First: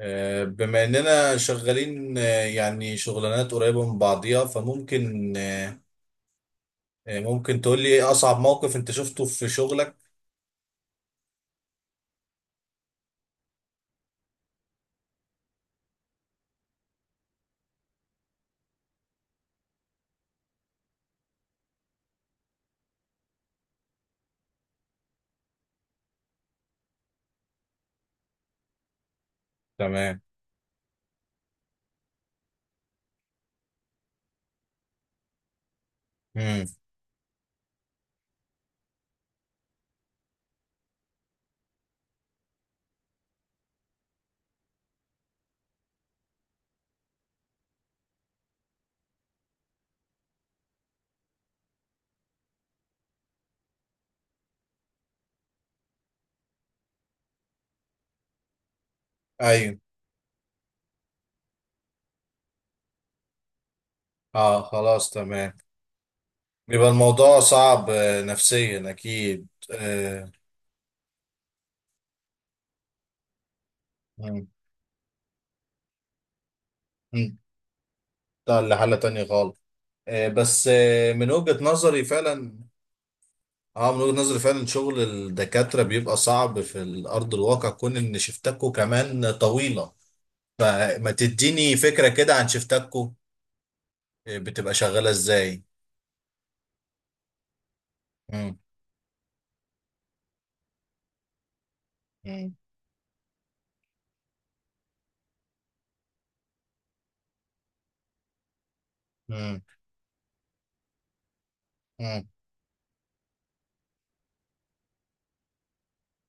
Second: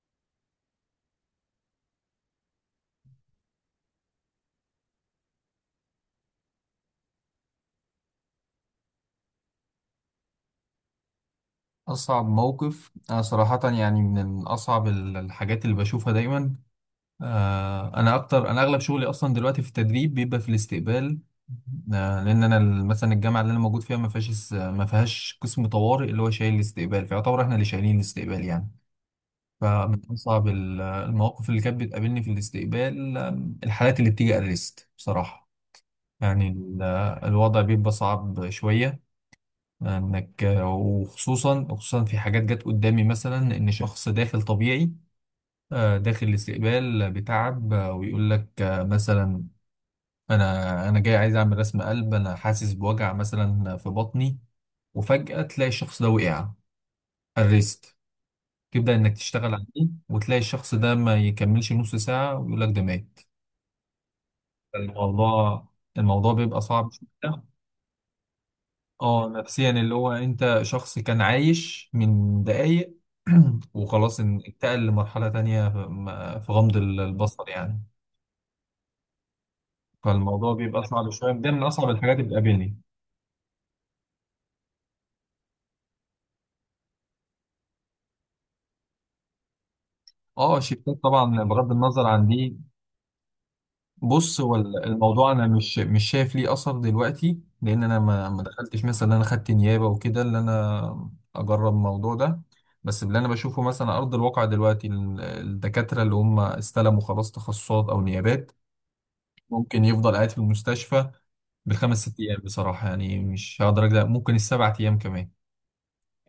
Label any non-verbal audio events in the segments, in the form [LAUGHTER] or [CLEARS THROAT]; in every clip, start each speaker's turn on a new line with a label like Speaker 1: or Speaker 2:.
Speaker 1: بما اننا شغالين يعني شغلانات قريبة من بعضيها فممكن آه، آه، ممكن تقول لي ايه اصعب موقف انت شفته في شغلك؟
Speaker 2: أصعب موقف أنا صراحة من أصعب الحاجات اللي بشوفها دايما. أنا أكتر، أنا أغلب شغلي أصلا دلوقتي في التدريب بيبقى في الاستقبال. لأن أنا مثلا الجامعة اللي أنا موجود فيها ما فيهاش ما فيهاش قسم طوارئ اللي هو شايل الاستقبال، فيعتبر إحنا اللي شايلين الاستقبال يعني. فمن
Speaker 1: تمام.
Speaker 2: أصعب المواقف اللي كانت بتقابلني في الاستقبال الحالات اللي بتيجي أريست بصراحة. يعني
Speaker 1: امم.
Speaker 2: الوضع بيبقى صعب شوية، انك، وخصوصا وخصوصا في حاجات جت قدامي مثلا ان شخص داخل طبيعي، داخل الاستقبال بتعب، ويقول لك مثلا انا جاي عايز اعمل رسم قلب، انا حاسس بوجع مثلا في بطني. وفجأة تلاقي الشخص ده وقع على الريست، تبدأ انك تشتغل
Speaker 1: ايوه.
Speaker 2: عليه وتلاقي الشخص ده ما يكملش نص ساعة ويقول لك ده مات.
Speaker 1: اه، خلاص، تمام.
Speaker 2: الموضوع الموضوع بيبقى
Speaker 1: بيبقى
Speaker 2: صعب
Speaker 1: الموضوع
Speaker 2: شوية.
Speaker 1: صعب نفسيا
Speaker 2: اه
Speaker 1: اكيد
Speaker 2: نفسيا، اللي هو انت شخص كان عايش من دقايق [CLEARS THROAT] وخلاص
Speaker 1: مم،
Speaker 2: انتقل لمرحلة تانية في في غمض
Speaker 1: مم.
Speaker 2: البصر يعني.
Speaker 1: ده لحالة تانية خالص.
Speaker 2: فالموضوع
Speaker 1: بس
Speaker 2: بيبقى صعب
Speaker 1: من
Speaker 2: شوية، ده من
Speaker 1: وجهة
Speaker 2: أصعب
Speaker 1: نظري
Speaker 2: الحاجات اللي
Speaker 1: فعلا.
Speaker 2: بتقابلني.
Speaker 1: اه من وجهة نظري فعلا شغل الدكاترة بيبقى صعب في الارض الواقع كون ان شفتكوا كمان طويلة.
Speaker 2: اه شيفتات
Speaker 1: ما
Speaker 2: طبعا بغض
Speaker 1: تديني
Speaker 2: النظر
Speaker 1: فكرة
Speaker 2: عن
Speaker 1: كده عن
Speaker 2: دي.
Speaker 1: شفتاتكو. إيه،
Speaker 2: بص، هو
Speaker 1: بتبقى شغالة
Speaker 2: الموضوع أنا
Speaker 1: ازاي؟
Speaker 2: مش شايف ليه أثر دلوقتي، لأن أنا ما
Speaker 1: مم.
Speaker 2: دخلتش مثلا إن أنا خدت نيابة وكده اللي أنا أجرب الموضوع ده.
Speaker 1: مم.
Speaker 2: بس اللي أنا بشوفه مثلا على أرض الواقع دلوقتي الدكاترة اللي هم استلموا خلاص تخصصات أو نيابات
Speaker 1: مم.
Speaker 2: ممكن يفضل قاعد في المستشفى بالخمس ست
Speaker 1: مم.
Speaker 2: ايام، بصراحه يعني مش هقدر اجزع، ممكن السبع ايام كمان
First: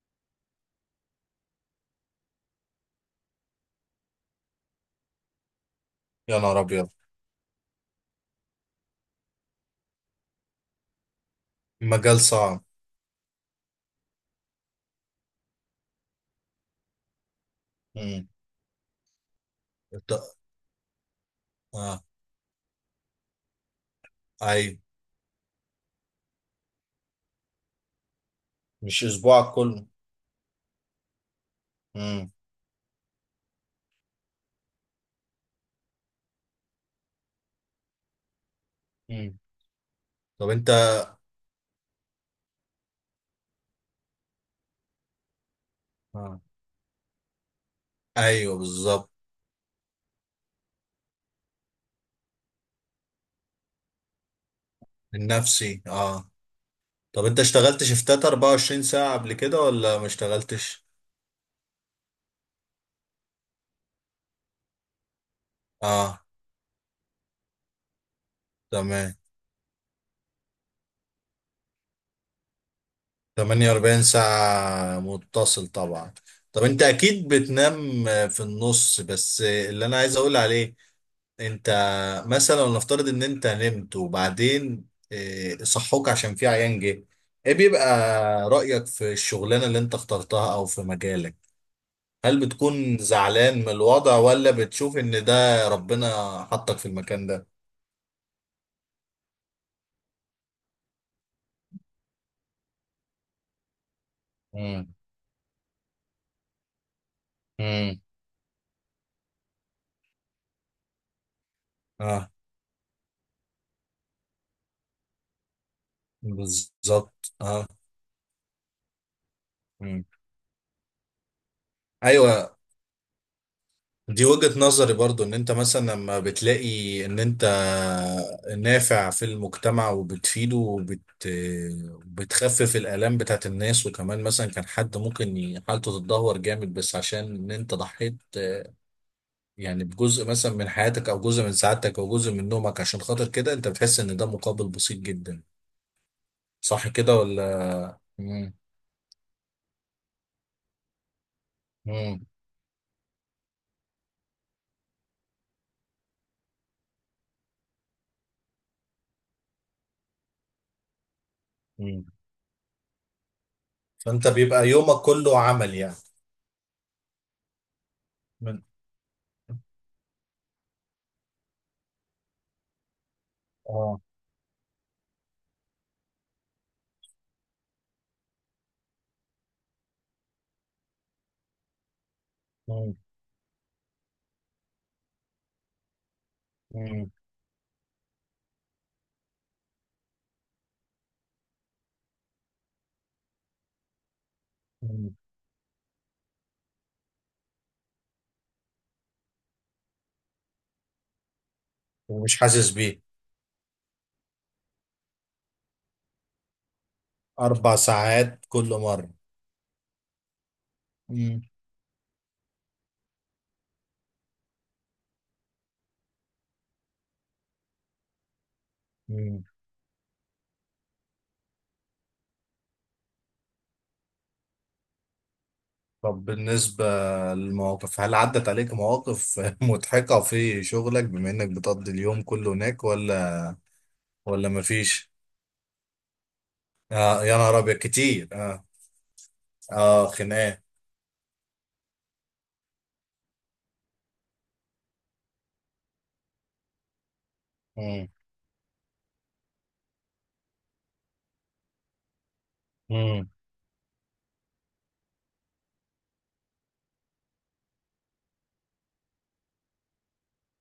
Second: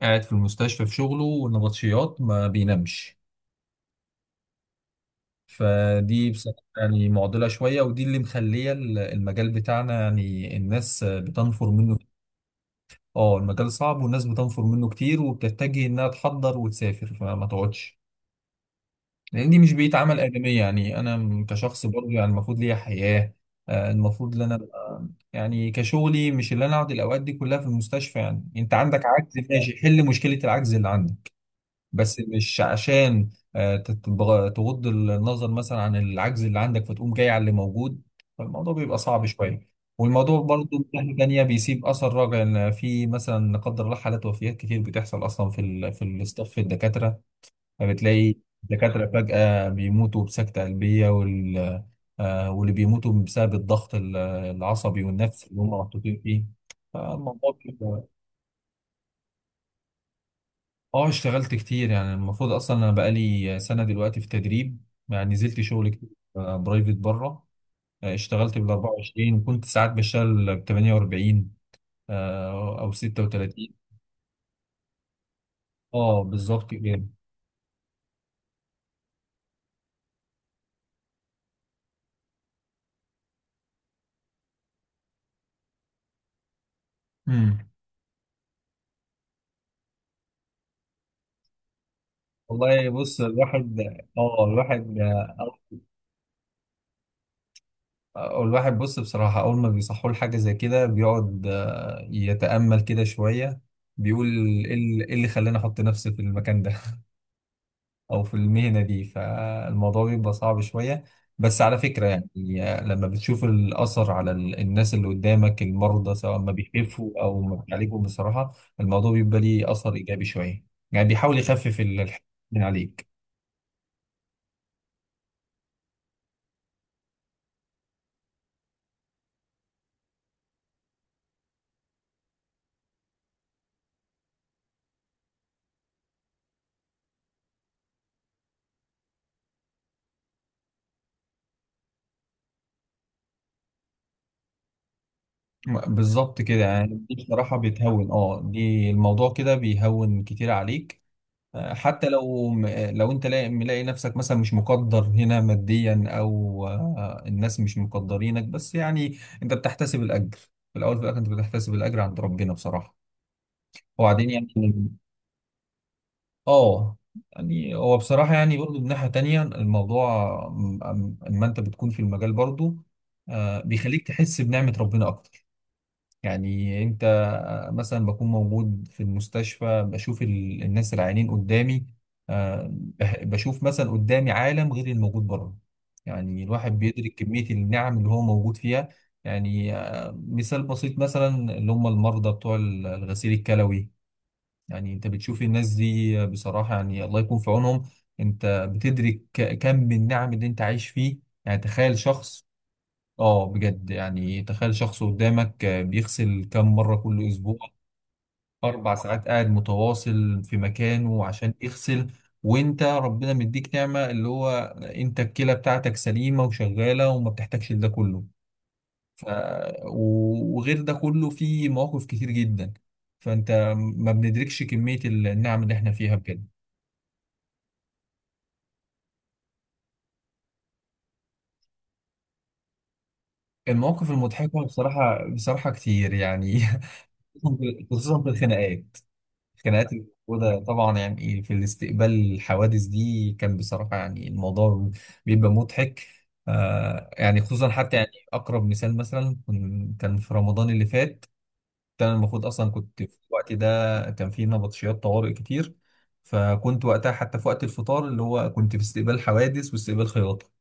Speaker 2: قاعد في المستشفى في شغله، والنبطشيات ما بينامش. فدي
Speaker 1: يا
Speaker 2: بصراحه
Speaker 1: نهار ابيض.
Speaker 2: يعني معضله شويه، ودي اللي مخليه المجال بتاعنا يعني الناس بتنفر منه.
Speaker 1: مجال صعب.
Speaker 2: اه المجال صعب والناس بتنفر منه كتير، وبتتجه انها تحضر وتسافر فما تقعدش،
Speaker 1: مم.
Speaker 2: لان دي مش بيتعمل
Speaker 1: الط-
Speaker 2: ادميه. يعني انا كشخص
Speaker 1: اه،
Speaker 2: برضه يعني المفروض ليا حياه. المفروض ان انا
Speaker 1: ايوه.
Speaker 2: أبقى- يعني كشغلي، مش اللي انا اقعد الاوقات دي كلها في المستشفى. يعني انت عندك
Speaker 1: مش
Speaker 2: عجز،
Speaker 1: اسبوعك
Speaker 2: ماشي،
Speaker 1: كله.
Speaker 2: حل مشكله العجز اللي عندك، بس
Speaker 1: مم.
Speaker 2: مش عشان تغض النظر مثلا عن العجز اللي عندك فتقوم جاي على اللي موجود. فالموضوع بيبقى صعب
Speaker 1: مم.
Speaker 2: شويه. والموضوع
Speaker 1: طب انت.
Speaker 2: برضه من ناحيه تانيه بيسيب اثر راجع، ان في مثلا لا قدر الله حالات وفيات كتير بتحصل اصلا في ال في
Speaker 1: آه.
Speaker 2: الاستاف في الدكاتره، فبتلاقي
Speaker 1: ايوه
Speaker 2: الدكاترة
Speaker 1: بالظبط.
Speaker 2: فجأة بيموتوا بسكتة قلبية واللي بيموتوا بسبب الضغط العصبي والنفسي اللي هم
Speaker 1: النفسي
Speaker 2: محطوطين
Speaker 1: اه.
Speaker 2: فيه.
Speaker 1: طب انت
Speaker 2: فالموضوع
Speaker 1: اشتغلت
Speaker 2: بيبقى-
Speaker 1: شفتات 24 ساعة قبل كده ولا ما اشتغلتش؟
Speaker 2: اه اشتغلت كتير، يعني المفروض اصلا انا بقالي سنة دلوقتي في تدريب، يعني نزلت شغل كتير.
Speaker 1: اه،
Speaker 2: برايفت بره. اشتغلت بال
Speaker 1: تمام.
Speaker 2: 24، وكنت ساعات بشتغل ب 48، او 36.
Speaker 1: 48 ساعة متصل طبعا.
Speaker 2: اه
Speaker 1: طب
Speaker 2: بالظبط
Speaker 1: انت
Speaker 2: كده.
Speaker 1: اكيد بتنام في النص، بس اللي انا عايز اقول عليه انت مثلا نفترض ان انت نمت وبعدين صحوك عشان في عيان جه. ايه
Speaker 2: مم.
Speaker 1: بيبقى رأيك في الشغلانة اللي انت اخترتها او في مجالك؟ هل
Speaker 2: والله
Speaker 1: بتكون
Speaker 2: بص،
Speaker 1: زعلان من
Speaker 2: الواحد،
Speaker 1: الوضع
Speaker 2: اه
Speaker 1: ولا
Speaker 2: الواحد،
Speaker 1: بتشوف ان ده ربنا حطك في المكان ده؟
Speaker 2: والواحد بص بصراحة أول ما بيصحوا له حاجة زي كده بيقعد يتأمل كده شوية، بيقول إيه
Speaker 1: امم.
Speaker 2: إيه اللي خلاني أحط نفسي في المكان ده
Speaker 1: امم.
Speaker 2: [LAUGHS] أو في المهنة دي؟ فالموضوع بيبقى صعب شوية. بس على فكرة
Speaker 1: اه
Speaker 2: يعني لما بتشوف الأثر على الناس اللي قدامك، المرضى سواء ما بيخفوا
Speaker 1: بالظبط
Speaker 2: أو ما
Speaker 1: اه.
Speaker 2: بيعالجوا، بصراحة الموضوع بيبقى ليه أثر
Speaker 1: مم.
Speaker 2: إيجابي شوية. يعني بيحاول يخفف الحمل
Speaker 1: ايوه.
Speaker 2: من عليك.
Speaker 1: دي وجهة نظري برضو ان انت مثلا لما بتلاقي ان انت نافع في المجتمع وبتفيده بتخفف الآلام بتاعت الناس، وكمان مثلا كان حد ممكن حالته تتدهور جامد بس عشان ان انت ضحيت. يعني بجزء مثلا من حياتك او جزء من سعادتك او جزء من نومك، عشان خاطر كده انت بتحس ان ده مقابل بسيط جدا.
Speaker 2: بالظبط كده،
Speaker 1: صح
Speaker 2: يعني دي
Speaker 1: كده
Speaker 2: بصراحة
Speaker 1: ولا؟
Speaker 2: بتهون. اه
Speaker 1: مم.
Speaker 2: دي الموضوع كده بيهون كتير عليك، حتى
Speaker 1: مم.
Speaker 2: لو، لو انت ملاقي نفسك مثلا مش مقدر هنا ماديا او الناس مش مقدرينك، بس يعني انت بتحتسب الاجر. في الاول وفي الاخر انت بتحتسب الاجر
Speaker 1: مم.
Speaker 2: عند ربنا بصراحه.
Speaker 1: فانت
Speaker 2: وبعدين يعني
Speaker 1: بيبقى يومك كله عمل يعني.
Speaker 2: اه. يعني هو بصراحه يعني
Speaker 1: من-
Speaker 2: برضو من ناحيه تانية الموضوع اما انت بتكون في المجال برضو
Speaker 1: اه.
Speaker 2: بيخليك تحس بنعمه ربنا اكتر. يعني انت مثلا بكون موجود في المستشفى بشوف الناس العيانين قدامي،
Speaker 1: مم.
Speaker 2: بشوف مثلا قدامي عالم غير الموجود بره. يعني الواحد
Speaker 1: مم.
Speaker 2: بيدرك كمية النعم اللي هو موجود فيها. يعني مثال بسيط مثلا اللي هم المرضى بتوع الغسيل الكلوي. يعني انت
Speaker 1: مم.
Speaker 2: بتشوف الناس دي بصراحة، يعني الله يكون في عونهم. انت بتدرك كم من النعم اللي انت عايش فيه. يعني تخيل
Speaker 1: ومش
Speaker 2: شخص،
Speaker 1: حاسس بيه.
Speaker 2: اه بجد، يعني تخيل شخص قدامك بيغسل كم مرة كل أسبوع؟
Speaker 1: 4 ساعات كل
Speaker 2: أربع
Speaker 1: مرة.
Speaker 2: ساعات قاعد متواصل في مكانه
Speaker 1: مم.
Speaker 2: عشان يغسل، وأنت ربنا مديك نعمة اللي هو أنت الكلى بتاعتك سليمة وشغالة وما بتحتاجش لده كله. ف...
Speaker 1: مم.
Speaker 2: وغير ده كله في مواقف كتير جدا، فأنت ما بندركش كمية النعم اللي احنا فيها
Speaker 1: طب
Speaker 2: بجد.
Speaker 1: بالنسبة للمواقف، هل عدت عليك مواقف [LAUGHS] مضحكة في شغلك بما إنك بتقضي اليوم كله هناك ولا؟
Speaker 2: المواقف
Speaker 1: ولا
Speaker 2: المضحكة
Speaker 1: مفيش؟
Speaker 2: بصراحة، كتير يعني
Speaker 1: آه، يا نهار أبيض
Speaker 2: [LAUGHS] خصوصا
Speaker 1: كتير
Speaker 2: في
Speaker 1: آه.
Speaker 2: الخناقات. الخناقات اللي
Speaker 1: آه،
Speaker 2: موجودة
Speaker 1: خناقة.
Speaker 2: طبعا يعني في الاستقبال، الحوادث دي كان بصراحة يعني الموضوع بيبقى مضحك. آه يعني خصوصا حتى
Speaker 1: مم.
Speaker 2: يعني أقرب مثال مثلا كان في رمضان اللي فات، كان المفروض أصلا كنت في
Speaker 1: مم.
Speaker 2: الوقت ده كان في نبطشيات طوارئ كتير. فكنت وقتها حتى في وقت الفطار اللي هو كنت في استقبال حوادث واستقبال خياطة،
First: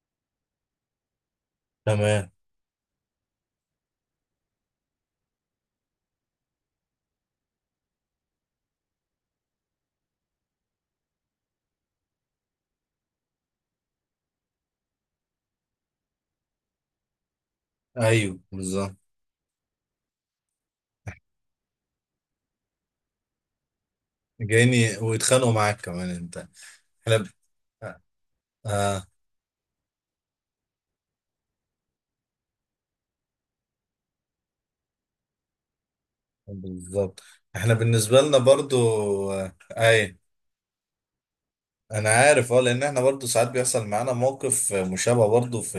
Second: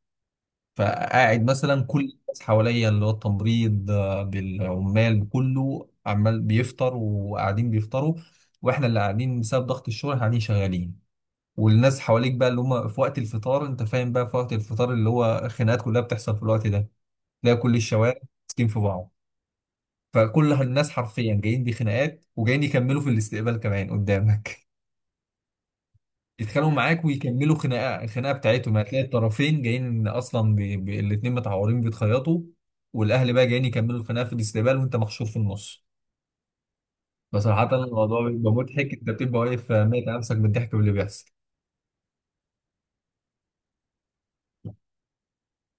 Speaker 2: فقاعد مثلا كل
Speaker 1: تمام.
Speaker 2: الناس حواليا اللي هو التمريض بالعمال كله، عمال بيفطر وقاعدين بيفطروا، واحنا اللي قاعدين بسبب ضغط الشغل قاعدين شغالين. والناس حواليك بقى اللي هم في وقت الفطار، انت فاهم بقى، في وقت الفطار اللي هو خناقات كلها بتحصل في الوقت ده. تلاقي كل الشوارع
Speaker 1: أيوه
Speaker 2: ماسكين في
Speaker 1: بالظبط.
Speaker 2: بعض، فكل الناس حرفيا جايين بخناقات وجايين يكملوا في الاستقبال كمان قدامك.
Speaker 1: جايني ويتخانقوا معاك كمان أنت؟
Speaker 2: يتخانقوا معاك
Speaker 1: إحنا ب-
Speaker 2: ويكملوا
Speaker 1: آه.
Speaker 2: الخناقه بتاعتهم، يعني هتلاقي
Speaker 1: آه،
Speaker 2: الطرفين جايين اصلا بي... بي... الاتنين متعورين بيتخيطوا، والاهل بقى جايين يكملوا الخناقه في الاستقبال وانت محشور في النص.
Speaker 1: بالظبط.
Speaker 2: بصراحه
Speaker 1: إحنا
Speaker 2: الموضوع
Speaker 1: بالنسبة لنا
Speaker 2: بيبقى
Speaker 1: برضو.
Speaker 2: مضحك، انت بتبقى
Speaker 1: آه،
Speaker 2: واقف ميت على
Speaker 1: أيوه.
Speaker 2: نفسك بالضحك باللي بيحصل.
Speaker 1: انا عارف، لان احنا برضو ساعات بيحصل معانا موقف مشابه برضو في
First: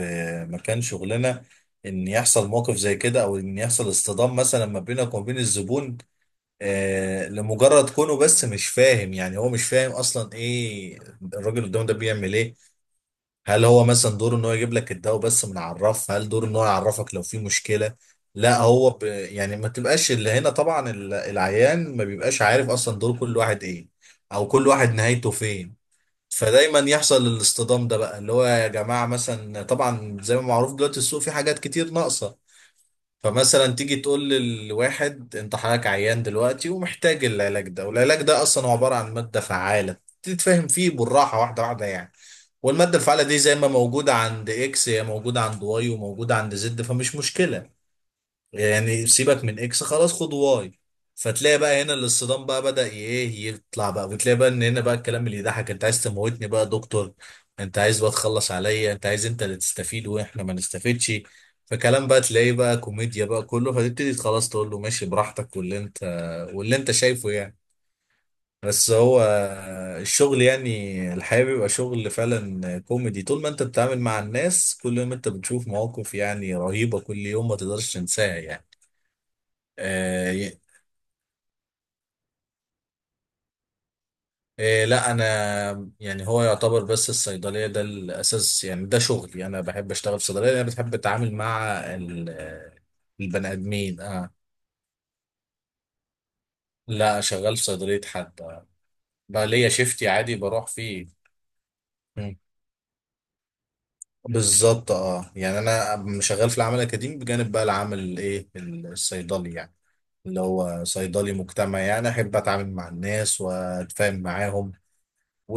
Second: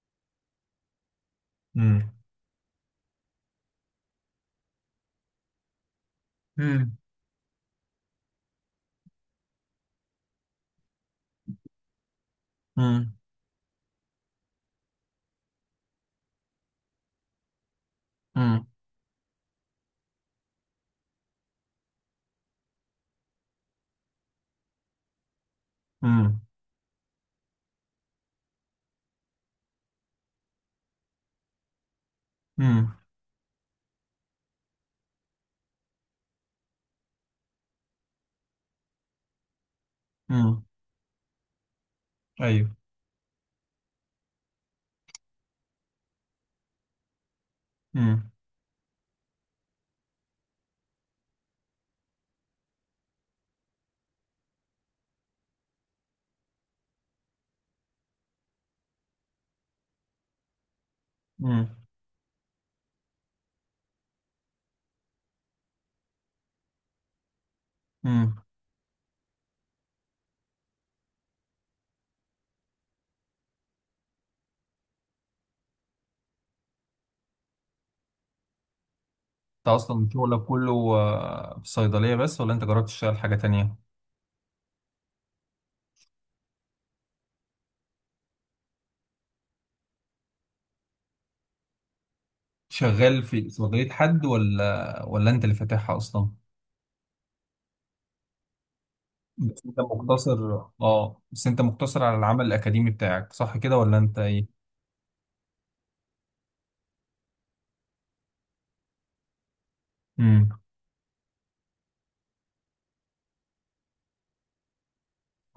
Speaker 1: مكان شغلنا. ان
Speaker 2: امم،
Speaker 1: يحصل موقف زي كده او ان يحصل اصطدام مثلا ما بينك وما بين الزبون.
Speaker 2: امم،
Speaker 1: لمجرد كونه بس مش فاهم، يعني هو مش فاهم اصلا ايه الراجل قدامه ده بيعمل ايه.
Speaker 2: امم،
Speaker 1: هل هو مثلا دوره ان هو يجيب لك الدواء بس، من عرف؟ هل دوره ان هو يعرفك لو في مشكلة؟ لا
Speaker 2: امم،
Speaker 1: هو يعني ما تبقاش اللي هنا طبعا العيان ما بيبقاش عارف اصلا دور كل واحد ايه. او كل واحد نهايته فين.
Speaker 2: امم،
Speaker 1: فدايما يحصل الاصطدام ده بقى، اللي هو يا جماعة مثلا طبعا زي ما معروف دلوقتي السوق فيه حاجات كتير ناقصة.
Speaker 2: امم،
Speaker 1: فمثلا تيجي تقول للواحد انت حضرتك عيان دلوقتي ومحتاج العلاج ده، والعلاج ده اصلا هو عبارة عن مادة فعالة.
Speaker 2: امم،
Speaker 1: تتفهم فيه بالراحة واحدة واحدة يعني.
Speaker 2: ايوه،
Speaker 1: والمادة الفعالة دي زي ما موجودة عند اكس هي موجودة عند واي وموجودة عند زد فمش مشكلة.
Speaker 2: امم،
Speaker 1: يعني سيبك من اكس خلاص، خد واي. فتلاقي بقى هنا الاصطدام بقى بدأ ايه يطلع بقى، وتلاقي بقى ان هنا بقى الكلام اللي يضحك، انت عايز تموتني بقى يا دكتور؟ انت عايز بقى تخلص عليا؟ انت عايز انت اللي تستفيد واحنا ما نستفيدش؟
Speaker 2: امم،
Speaker 1: فكلام بقى تلاقيه بقى كوميديا بقى كله، فتبتدي خلاص تقول له ماشي براحتك واللي انت شايفه يعني.
Speaker 2: امم.
Speaker 1: بس هو الشغل يعني الحقيقة بيبقى شغل فعلا كوميدي. طول ما انت بتتعامل مع الناس كل يوم انت بتشوف مواقف يعني رهيبة كل يوم ما تقدرش تنساها يعني.
Speaker 2: انت اصلا شغلك
Speaker 1: آه.
Speaker 2: كله في الصيدليه بس، ولا انت جربت تشتغل حاجه تانية؟
Speaker 1: لا انا. يعني هو يعتبر بس الصيدليه ده الاساس يعني ده شغلي، انا بحب اشتغل في صيدليه، انا بتحب اتعامل مع ال- آه،
Speaker 2: شغال في
Speaker 1: البني
Speaker 2: صيدليه
Speaker 1: ادمين
Speaker 2: حد
Speaker 1: اه.
Speaker 2: ولا انت اللي فاتحها اصلا؟
Speaker 1: لا، شغال في صيدليه حد آه. بقى
Speaker 2: بس
Speaker 1: ليا
Speaker 2: انت
Speaker 1: شيفتي عادي
Speaker 2: مقتصر
Speaker 1: بروح فيه.
Speaker 2: اه بس انت مقتصر على
Speaker 1: مم.
Speaker 2: العمل الاكاديمي بتاعك صح كده ولا انت ايه؟
Speaker 1: بالظبط اه، يعني انا شغال في العمل الاكاديمي بجانب بقى العمل الايه الصيدلي يعني. اللي
Speaker 2: امم.
Speaker 1: هو صيدلي مجتمعي، يعني احب اتعامل مع الناس واتفاهم معاهم.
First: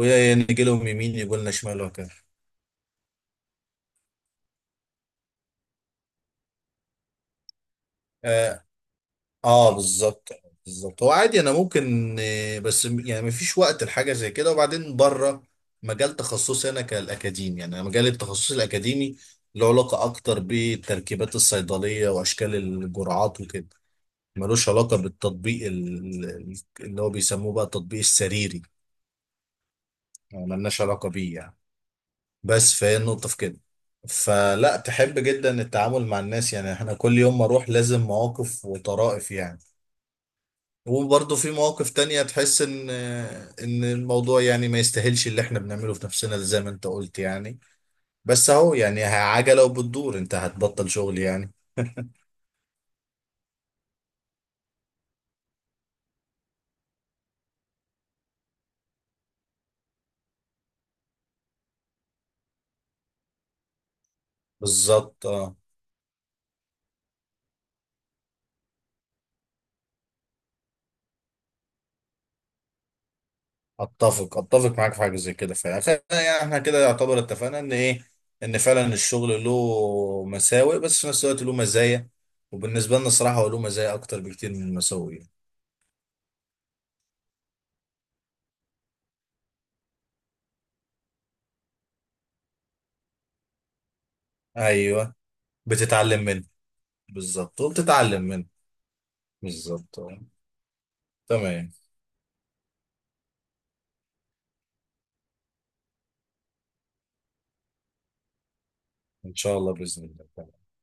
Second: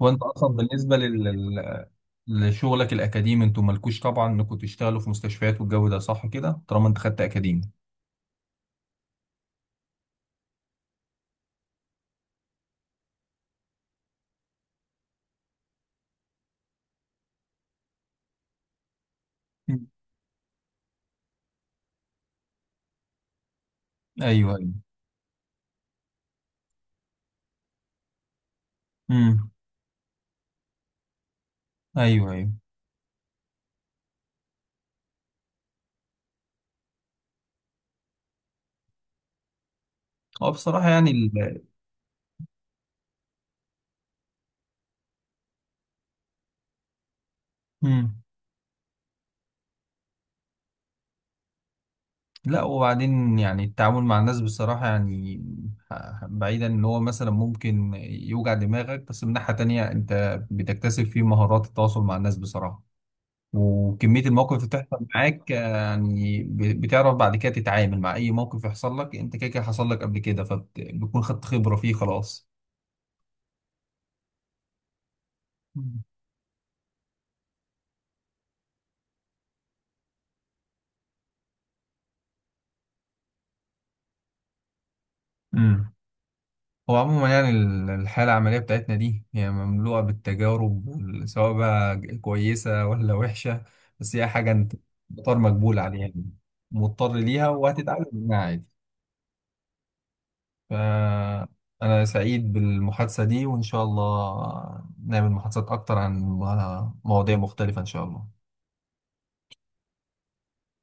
Speaker 2: وانت اصلا
Speaker 1: لهم
Speaker 2: بالنسبه
Speaker 1: يمين
Speaker 2: لل...
Speaker 1: يقول لنا شمال وكده.
Speaker 2: لشغلك الاكاديمي انتوا مالكوش طبعا انكم تشتغلوا في مستشفيات والجو ده، صح كده طالما انت خدت اكاديمي؟
Speaker 1: اه بالظبط. بالظبط، هو عادي انا ممكن بس يعني مفيش وقت لحاجه زي كده، وبعدين بره. مجال تخصصي انا كالاكاديمي، يعني أنا مجال التخصص الاكاديمي له
Speaker 2: مم.
Speaker 1: علاقه اكتر بالتركيبات الصيدليه واشكال الجرعات وكده.
Speaker 2: ايوه.
Speaker 1: ملوش علاقه بالتطبيق اللي هو بيسموه بقى التطبيق السريري.
Speaker 2: امم.
Speaker 1: يعني ملناش علاقه بيه يعني.
Speaker 2: ايوه.
Speaker 1: بس فهي النقطه في كده. فلا، تحب جدا التعامل مع الناس، يعني احنا كل يوم ما اروح لازم مواقف وطرائف يعني.
Speaker 2: هو بصراحه يعني
Speaker 1: وبرضه في
Speaker 2: ال...
Speaker 1: مواقف تانية تحس ان الموضوع يعني ما يستاهلش اللي احنا بنعمله في نفسنا، زي ما انت قلت يعني.
Speaker 2: مم.
Speaker 1: بس اهو يعني عجلة وبتدور، انت هتبطل شغل يعني؟
Speaker 2: لا، وبعدين يعني التعامل مع الناس بصراحه يعني بعيدا ان هو مثلا ممكن يوجع دماغك، بس من ناحيه تانية انت بتكتسب فيه مهارات التواصل مع الناس بصراحه. وكمية المواقف اللي بتحصل
Speaker 1: بالظبط
Speaker 2: معاك
Speaker 1: اه.
Speaker 2: يعني بتعرف بعد كده تتعامل مع أي موقف يحصل لك. أنت كده كده حصل لك قبل كده فبتكون خدت خبرة فيه خلاص.
Speaker 1: اتفق اتفق معاك في حاجة زي كده فعلا
Speaker 2: مم.
Speaker 1: يعني احنا كده يعتبر اتفقنا ان ايه. ان فعلا الشغل له مساوئ بس في نفس الوقت له مزايا. وبالنسبة لنا الصراحة هو له مزايا اكتر بكتير من المساوئ يعني.
Speaker 2: امم. هو عموما يعني الحالة العملية بتاعتنا دي هي مملوءة بالتجارب سواء بقى كويسة ولا وحشة، بس هي حاجة أنت
Speaker 1: ايوه.
Speaker 2: مضطر مقبول عليها،
Speaker 1: بتتعلم
Speaker 2: يعني
Speaker 1: منه.
Speaker 2: مضطر ليها
Speaker 1: بالظبط
Speaker 2: وهتتعلم
Speaker 1: وبتتعلم
Speaker 2: منها
Speaker 1: منه.
Speaker 2: عادي.
Speaker 1: بالظبط آه. تمام.
Speaker 2: فأنا سعيد بالمحادثة دي، وإن شاء الله نعمل محادثات أكتر عن مواضيع مختلفة إن شاء الله.
Speaker 1: ان شاء الله باذن الله.